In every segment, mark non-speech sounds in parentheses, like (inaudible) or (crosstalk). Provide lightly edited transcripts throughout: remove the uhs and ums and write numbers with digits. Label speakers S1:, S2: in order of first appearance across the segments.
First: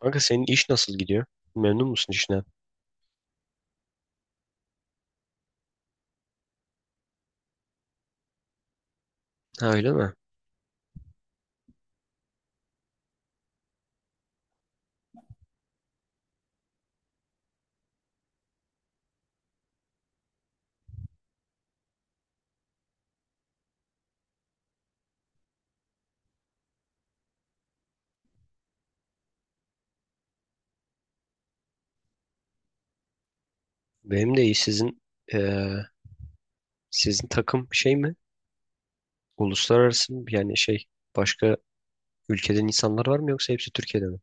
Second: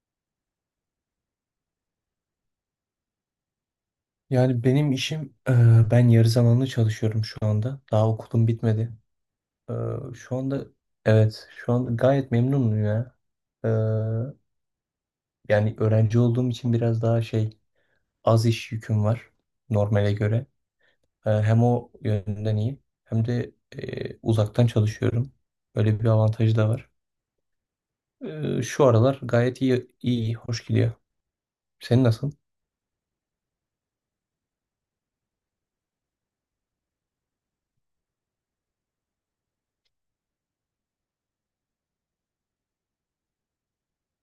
S1: Kanka senin iş nasıl gidiyor? Memnun musun işine?
S2: Yani benim işim, e, ben yarı zamanlı çalışıyorum şu anda. Daha okulum bitmedi.
S1: Ha
S2: E,
S1: öyle mi?
S2: şu anda, evet, şu anda gayet memnunum ya. E, yani öğrenci olduğum için biraz daha az iş yüküm var normale göre. Hem o yönden iyi, hem de uzaktan çalışıyorum. Böyle bir avantajı da var. Şu aralar gayet iyi, iyi, hoş gidiyor. Senin nasıl?
S1: Benim de iyi. Eee, sizin takım şey mi? Uluslararası mı? Yani şey başka ülkeden insanlar var mı yoksa hepsi Türkiye'de mi?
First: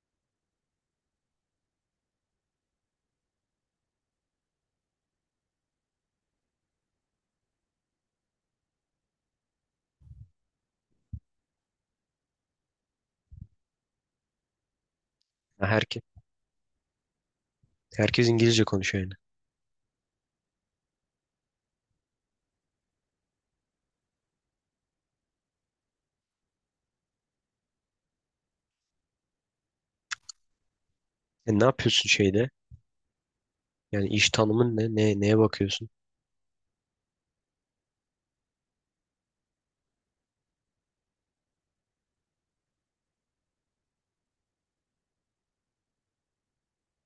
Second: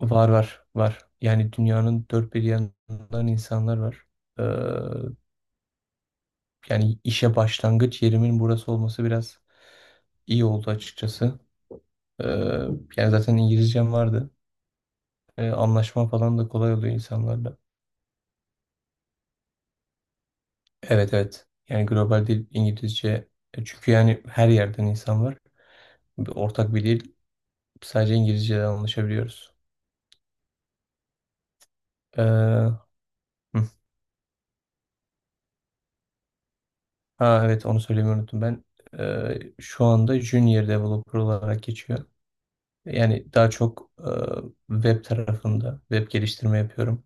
S2: Var var var. Yani dünyanın dört bir yanından insanlar var. Yani işe başlangıç yerimin burası olması biraz iyi oldu açıkçası. Ee, yani zaten İngilizcem vardı.
S1: Ha, herke,
S2: Anlaşma falan da kolay oluyor insanlarla.
S1: herkes İngilizce konuşuyor yani.
S2: Evet evet. Yani global dil İngilizce. Çünkü yani her yerden insan var. Bir ortak bir dil. Sadece İngilizce'den anlaşabiliyoruz.
S1: Ne yapıyorsun şeyde?
S2: Hı.
S1: Yani iş tanımın ne? Neye bakıyorsun?
S2: Ha evet, onu söylemeyi unuttum. Ben şu anda Junior Developer olarak geçiyor. Yani daha çok web tarafında web geliştirme yapıyorum.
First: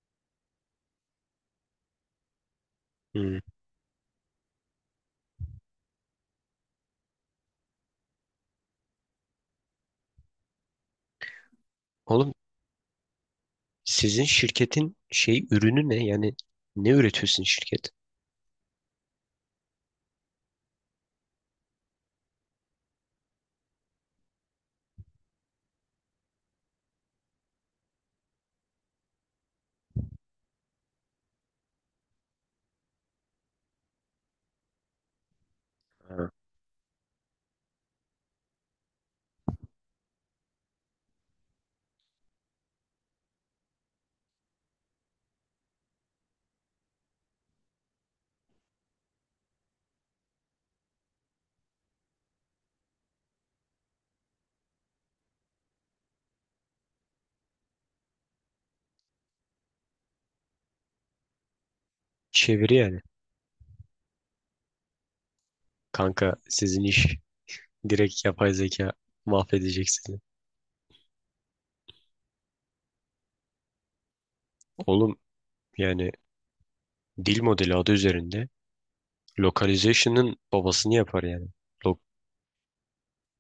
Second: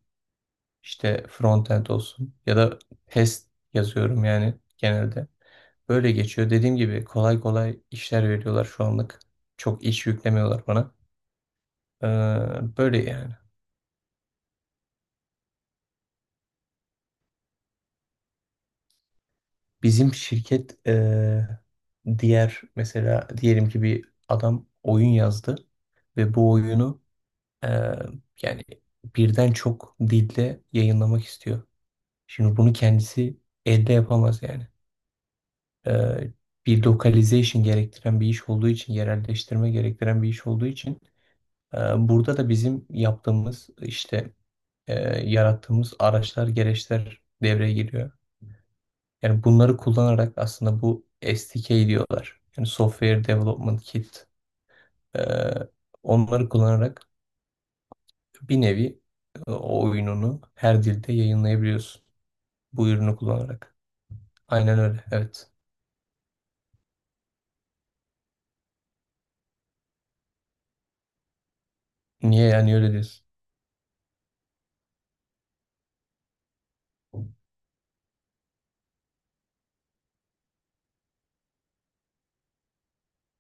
S2: İşte frontend olsun ya da
S1: Hmm.
S2: test yazıyorum yani genelde. Böyle geçiyor. Dediğim gibi kolay kolay işler veriyorlar şu anlık. Çok iş yüklemiyorlar bana. Ee,
S1: Oğlum
S2: böyle yani.
S1: sizin şirketin şey ürünü ne? Yani ne üretiyorsun şirket?
S2: Bizim şirket diğer mesela diyelim ki bir adam oyun yazdı ve bu oyunu e, yani birden çok dilde yayınlamak istiyor. Şimdi bunu kendisi elde yapamaz yani. e,
S1: Ha.
S2: Bir localization gerektiren bir iş olduğu için, yerelleştirme gerektiren bir iş olduğu için e, burada da bizim yaptığımız işte e, yarattığımız araçlar, gereçler devreye giriyor. Yani bunları kullanarak aslında bu SDK diyorlar. Yani Software Development Kit. E, onları kullanarak bir nevi o oyununu her dilde yayınlayabiliyorsun.
S1: Çeviri
S2: Bu
S1: yani.
S2: ürünü kullanarak. Aynen öyle. Evet.
S1: Kanka sizin iş direkt yapay zeka mahvedecek sizi.
S2: Niye yani öyle diyorsun?
S1: (laughs) Oğlum yani dil modeli adı üzerinde localization'ın babasını yapar yani. Lo-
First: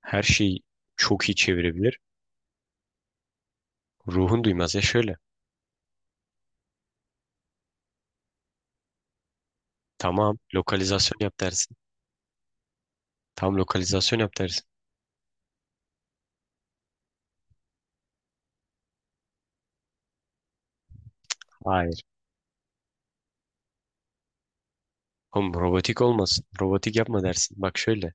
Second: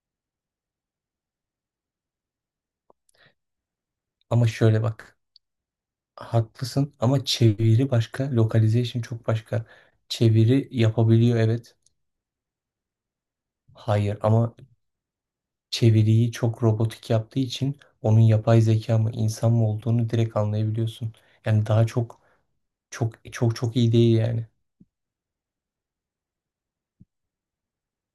S1: Her şeyi çok iyi çevirebilir. Ruhun
S2: Ama
S1: duymaz ya
S2: şöyle
S1: şöyle.
S2: bak. Haklısın ama çeviri başka, localization çok başka.
S1: Tamam
S2: Çeviri
S1: lokalizasyon yap
S2: yapabiliyor
S1: dersin.
S2: evet.
S1: Tam
S2: Hayır
S1: lokalizasyon yap
S2: ama
S1: dersin.
S2: çeviriyi çok robotik yaptığı için onun yapay zeka mı insan mı olduğunu direkt anlayabiliyorsun. Yani daha
S1: Hayır.
S2: çok çok iyi değil yani.
S1: Oğlum robotik olmasın. Robotik yapma dersin. Bak şöyle.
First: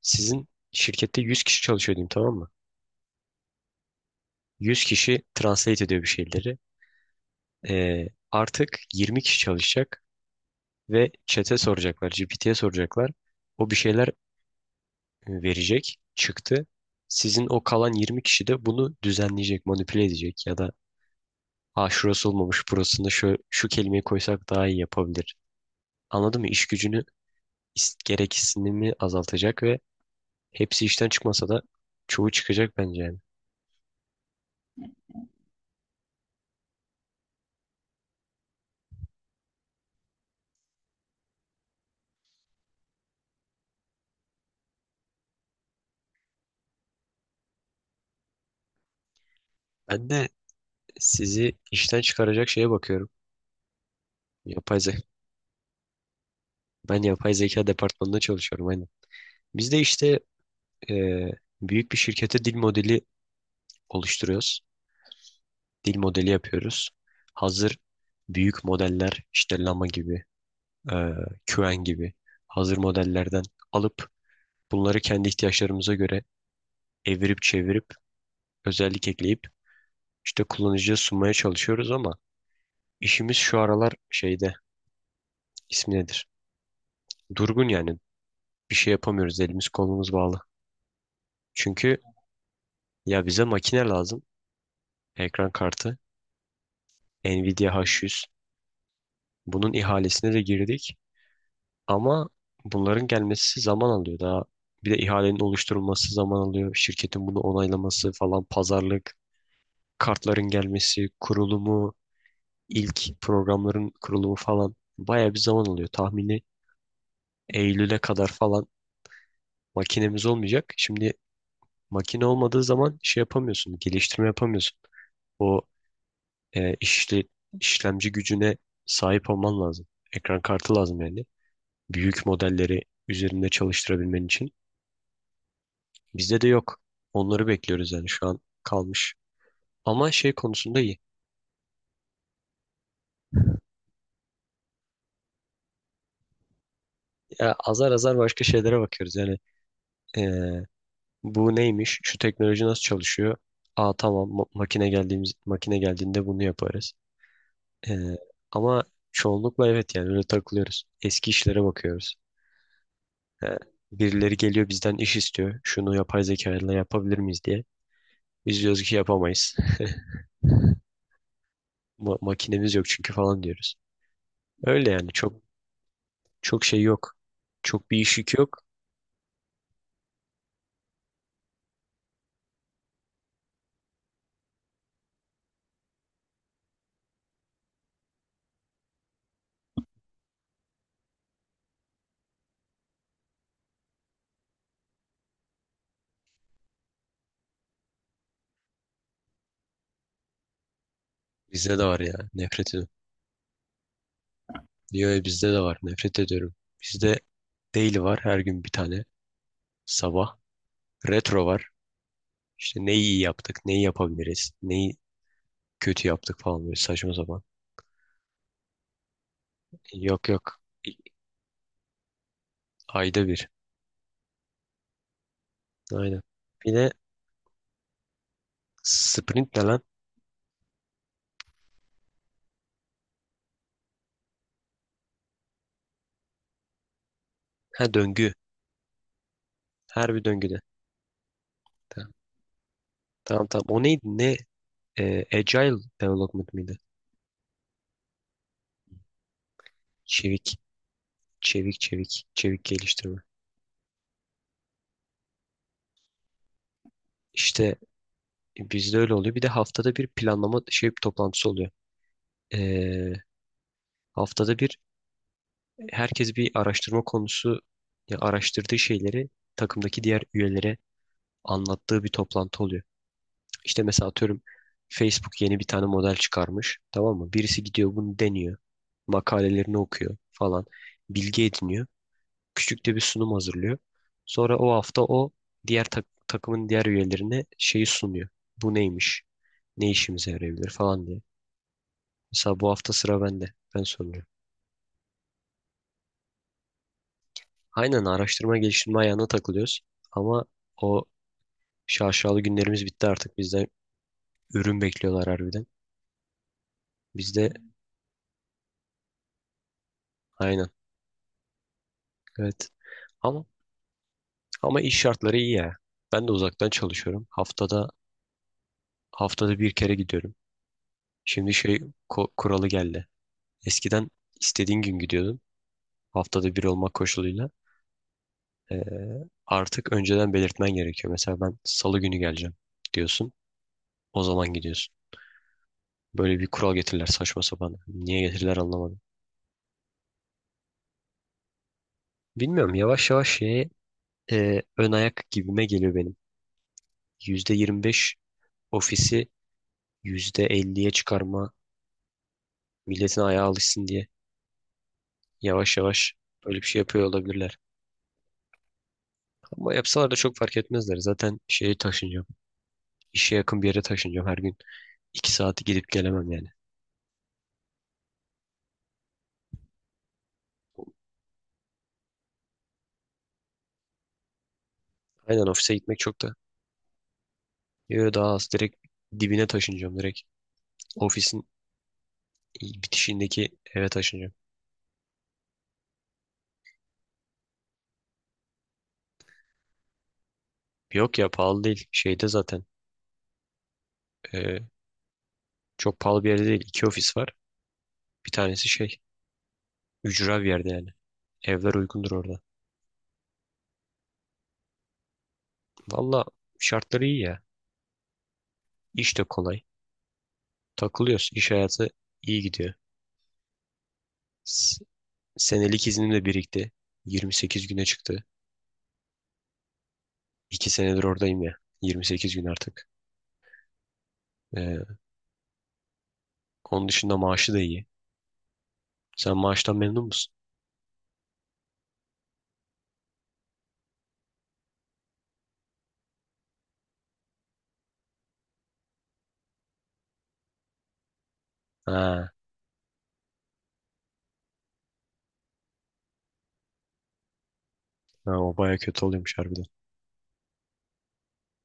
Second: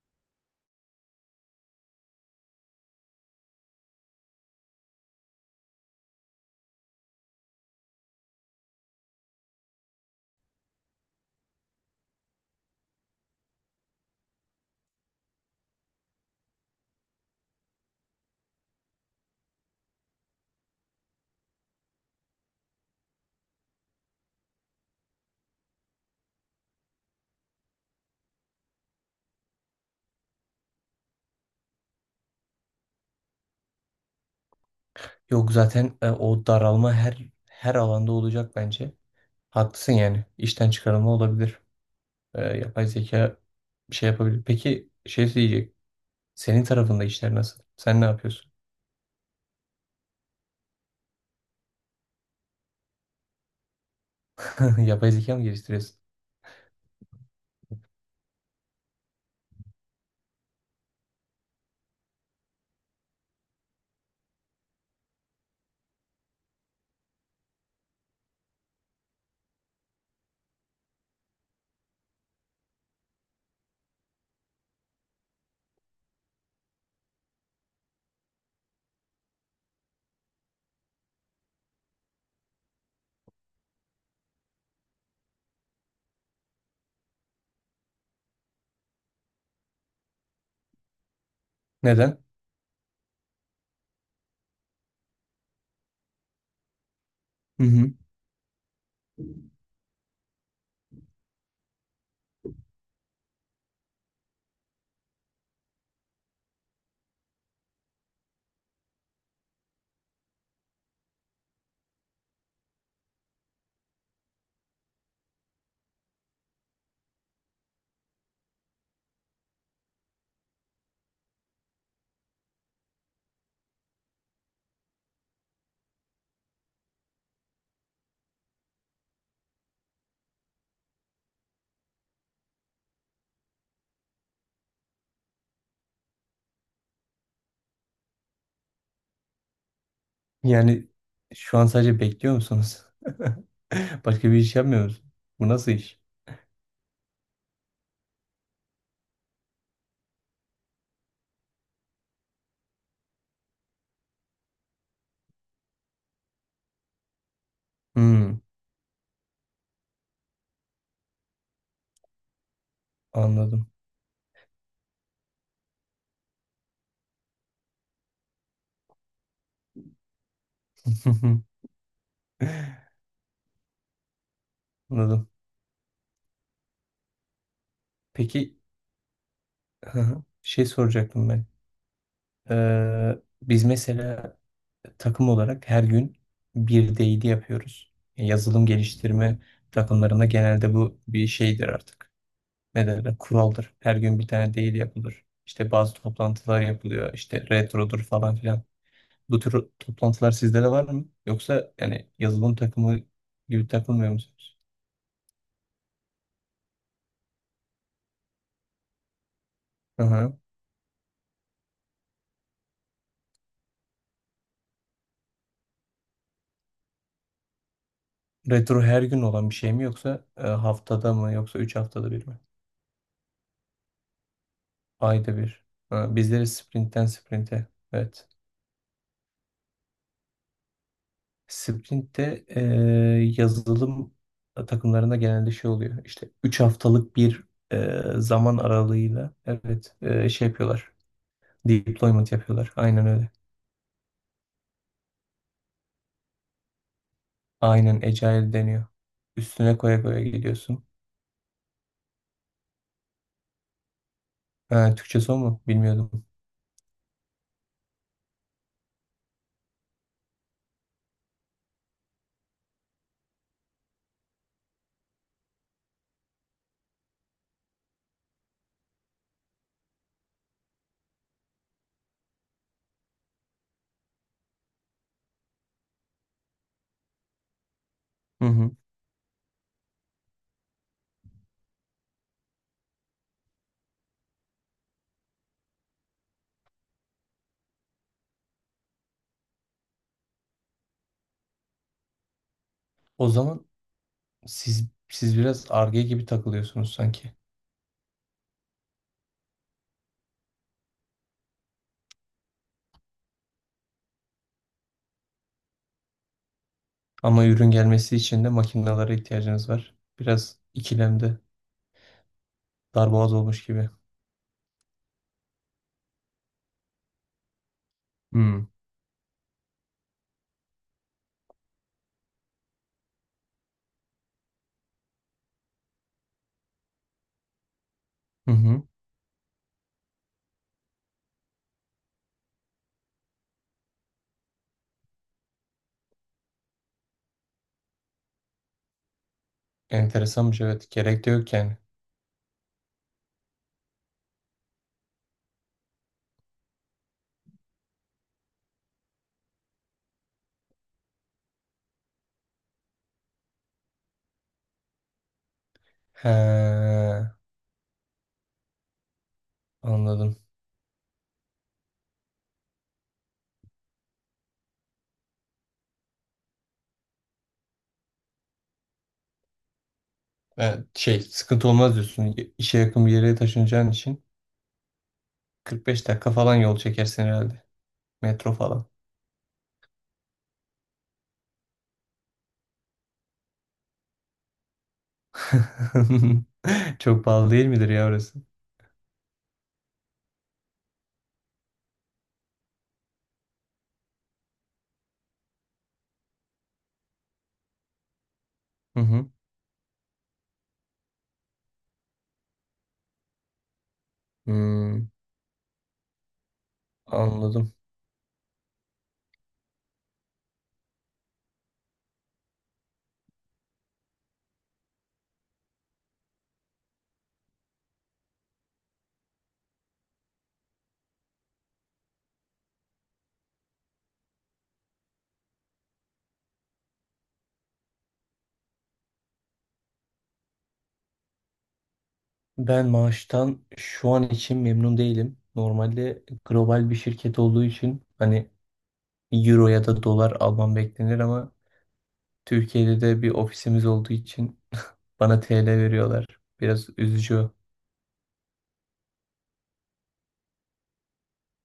S1: Sizin şirkette 100 kişi çalışıyor diyeyim, tamam mı? 100 kişi translate ediyor bir şeyleri. Artık 20 kişi çalışacak ve chat'e soracaklar, GPT'ye soracaklar. O bir şeyler verecek çıktı. Sizin o kalan 20 kişi de bunu düzenleyecek, manipüle edecek ya da ha şurası olmamış, burasında şu kelimeyi koysak daha iyi yapabilir. Anladın mı? İş gücünü, gereksinimi azaltacak ve hepsi işten çıkmasa da çoğu çıkacak bence yani.
S2: Yok zaten o daralma her alanda olacak bence. Haklısın yani. İşten çıkarılma olabilir. Yapay zeka bir şey yapabilir. Peki şey diyecek. Senin tarafında işler nasıl? Sen ne yapıyorsun?
S1: Ben de sizi işten çıkaracak şeye bakıyorum. Yapay
S2: (laughs)
S1: zeka.
S2: Yapay zeka mı geliştiriyorsun?
S1: Ben yapay zeka departmanında çalışıyorum aynen. Biz de işte eee, büyük bir şirkete dil modeli oluşturuyoruz. Dil modeli yapıyoruz. Hazır büyük modeller işte Llama gibi, e, Qwen gibi hazır modellerden alıp bunları kendi ihtiyaçlarımıza göre evirip çevirip özellik ekleyip işte kullanıcıya sunmaya çalışıyoruz, ama işimiz şu aralar şeyde, ismi nedir? Durgun yani, bir şey yapamıyoruz, elimiz kolumuz bağlı. Çünkü
S2: Neden?
S1: ya bize makine lazım, ekran kartı
S2: Hı
S1: Nvidia
S2: hı.
S1: H100, bunun ihalesine de girdik. Ama bunların gelmesi zaman alıyor daha. Bir de ihalenin oluşturulması zaman alıyor. Şirketin bunu onaylaması falan, pazarlık, kartların gelmesi, kurulumu, ilk programların kurulumu falan bayağı bir zaman alıyor. Tahmini Eylül'e kadar falan makinemiz olmayacak. Şimdi makine olmadığı zaman şey yapamıyorsun, geliştirme yapamıyorsun. O e, işle, işlemci gücüne sahip olman lazım. Ekran kartı lazım yani. Büyük modelleri üzerinde çalıştırabilmen için. Bizde de yok. Onları bekliyoruz yani, şu an kalmış. Ama şey konusunda
S2: Yani
S1: iyi.
S2: şu an sadece bekliyor musunuz? (laughs) Başka bir iş yapmıyor musun? Bu nasıl iş?
S1: Ya azar azar başka şeylere bakıyoruz. Yani eee, bu neymiş? Şu teknoloji nasıl çalışıyor? Aa tamam, makine geldiğinde bunu yaparız. Eee,
S2: Hmm,
S1: Ama çoğunlukla evet yani öyle takılıyoruz. Eski işlere bakıyoruz. Eee,
S2: anladım.
S1: Birileri geliyor, bizden iş istiyor. Şunu yapay zeka ile yapabilir miyiz diye. Biz diyoruz ki yapamayız. (laughs)
S2: (laughs)
S1: Makinemiz yok çünkü falan diyoruz. Öyle yani,
S2: Anladım.
S1: çok çok şey yok. Çok bir iş yükü
S2: Peki,
S1: yok.
S2: hı hı. Şey soracaktım ben. Biz mesela takım olarak her gün bir değili yapıyoruz. Yazılım geliştirme takımlarında genelde bu bir şeydir artık. Ne derler, kuraldır. Her gün bir tane değil yapılır. İşte bazı toplantılar yapılıyor. İşte retrodur falan filan. Bu tür toplantılar sizde de var mı? Yoksa
S1: Bizde de var
S2: yani
S1: ya,
S2: yazılım
S1: nefret ediyorum.
S2: takımı gibi takılmıyor musunuz?
S1: Diyor ya, bizde de var, nefret ediyorum. Bizde daily var, her gün bir tane.
S2: Hı
S1: Sabah.
S2: hı.
S1: Retro var. İşte neyi iyi yaptık, neyi yapabiliriz, neyi kötü yaptık falan, böyle saçma sapan.
S2: Retro her gün olan bir şey mi yoksa
S1: Yok, yok.
S2: haftada mı yoksa 3 haftada bir mi?
S1: Ayda bir.
S2: Ayda bir. Ha,
S1: Aynen.
S2: bizleri
S1: Bir de
S2: sprintten sprinte. Evet.
S1: sprint ne lan?
S2: Sprintte yazılım takımlarında genelde şey oluyor. İşte 3 haftalık bir
S1: Ha, döngü.
S2: zaman aralığıyla evet
S1: Her bir
S2: şey
S1: döngüde.
S2: yapıyorlar.
S1: Tamam,
S2: Deployment yapıyorlar. Aynen öyle.
S1: tamam. Tamam. O neydi? Ne? Agile Development miydi?
S2: Aynen Agile deniyor. Üstüne koya koya
S1: Çevik.
S2: gidiyorsun.
S1: Çevik, çevik. Çevik geliştirme.
S2: Ha, Türkçesi o mu? Bilmiyordum.
S1: İşte bizde öyle oluyor. Bir de haftada bir planlama şey toplantısı oluyor. Ee, Haftada bir herkes bir araştırma konusu ya araştırdığı şeyleri takımdaki diğer üyelere anlattığı bir toplantı oluyor. İşte mesela atıyorum, Facebook yeni bir tane model çıkarmış. Tamam mı? Birisi gidiyor, bunu
S2: Hı
S1: deniyor.
S2: hı.
S1: Makalelerini okuyor falan. Bilgi ediniyor. Küçük de bir sunum hazırlıyor. Sonra o hafta o diğer takımın diğer üyelerine şeyi sunuyor. Bu neymiş? Ne işimize yarayabilir falan diye. Mesela bu hafta sıra
S2: O
S1: bende.
S2: zaman
S1: Ben soruyorum.
S2: siz biraz ar gibi takılıyorsunuz sanki.
S1: Aynen, araştırma geliştirme ayağına takılıyoruz. Ama o şaşalı günlerimiz bitti artık. Bizden ürün bekliyorlar harbiden. Biz
S2: Ama
S1: de
S2: ürün gelmesi için de makinelere ihtiyacınız var. Biraz
S1: aynen.
S2: ikilemde
S1: Evet.
S2: darboğaz
S1: Ama
S2: olmuş gibi.
S1: ama iş şartları iyi ya. Ben de uzaktan çalışıyorum. Haftada
S2: Hmm.
S1: haftada bir kere gidiyorum. Şimdi şey kuralı geldi. Eskiden istediğin gün gidiyordun. Haftada bir olmak koşuluyla.
S2: Hı
S1: Ee,
S2: hı.
S1: Artık önceden belirtmen gerekiyor. Mesela ben salı günü geleceğim diyorsun. O zaman gidiyorsun. Böyle bir kural getirirler, saçma sapan. Niye getirirler anlamadım.
S2: Enteresanmış evet. Gerek de yok yani.
S1: Bilmiyorum, yavaş yavaş şeye ön ayak gibime geliyor benim. %25 ofisi %50'ye çıkarma, milletin ayağı alışsın diye yavaş yavaş
S2: He,
S1: böyle bir şey yapıyor olabilirler. Ama yapsalar da çok
S2: anladım.
S1: fark etmezler. Zaten şeye taşınacağım. İşe yakın bir yere taşınacağım her gün. 2 saati gidip gelemem yani.
S2: Evet, şey sıkıntı olmaz diyorsun. İşe yakın bir yere taşınacağın için
S1: Aynen, ofise gitmek
S2: 45
S1: çok
S2: dakika
S1: da.
S2: falan yol çekersin herhalde.
S1: Yo, daha az,
S2: Metro
S1: direkt
S2: falan.
S1: dibine taşınacağım direkt. Ofisin bitişindeki eve taşınacağım.
S2: (laughs) Çok pahalı değil midir ya orası?
S1: Yok ya, pahalı değil. Şeyde zaten e, çok pahalı bir yerde değil. İki ofis var. Bir tanesi şey,
S2: Hı hı.
S1: ücra bir yerde yani. Evler uygundur orada.
S2: Hmm,
S1: Valla şartları iyi ya.
S2: anladım.
S1: İş de kolay. Takılıyoruz. İş hayatı iyi gidiyor. S- Senelik iznim de birikti. 28 güne çıktı. 2 senedir oradayım ya. 28 gün artık. Ee, Onun dışında maaşı da iyi. Sen maaştan memnun musun?
S2: Ben maaştan şu an için memnun değilim. Normalde global bir şirket olduğu için hani euro ya da dolar almam beklenir ama
S1: Ha,
S2: Türkiye'de de bir ofisimiz olduğu için bana TL veriyorlar. Biraz üzücü.
S1: ha, o baya kötü oluyormuş harbiden.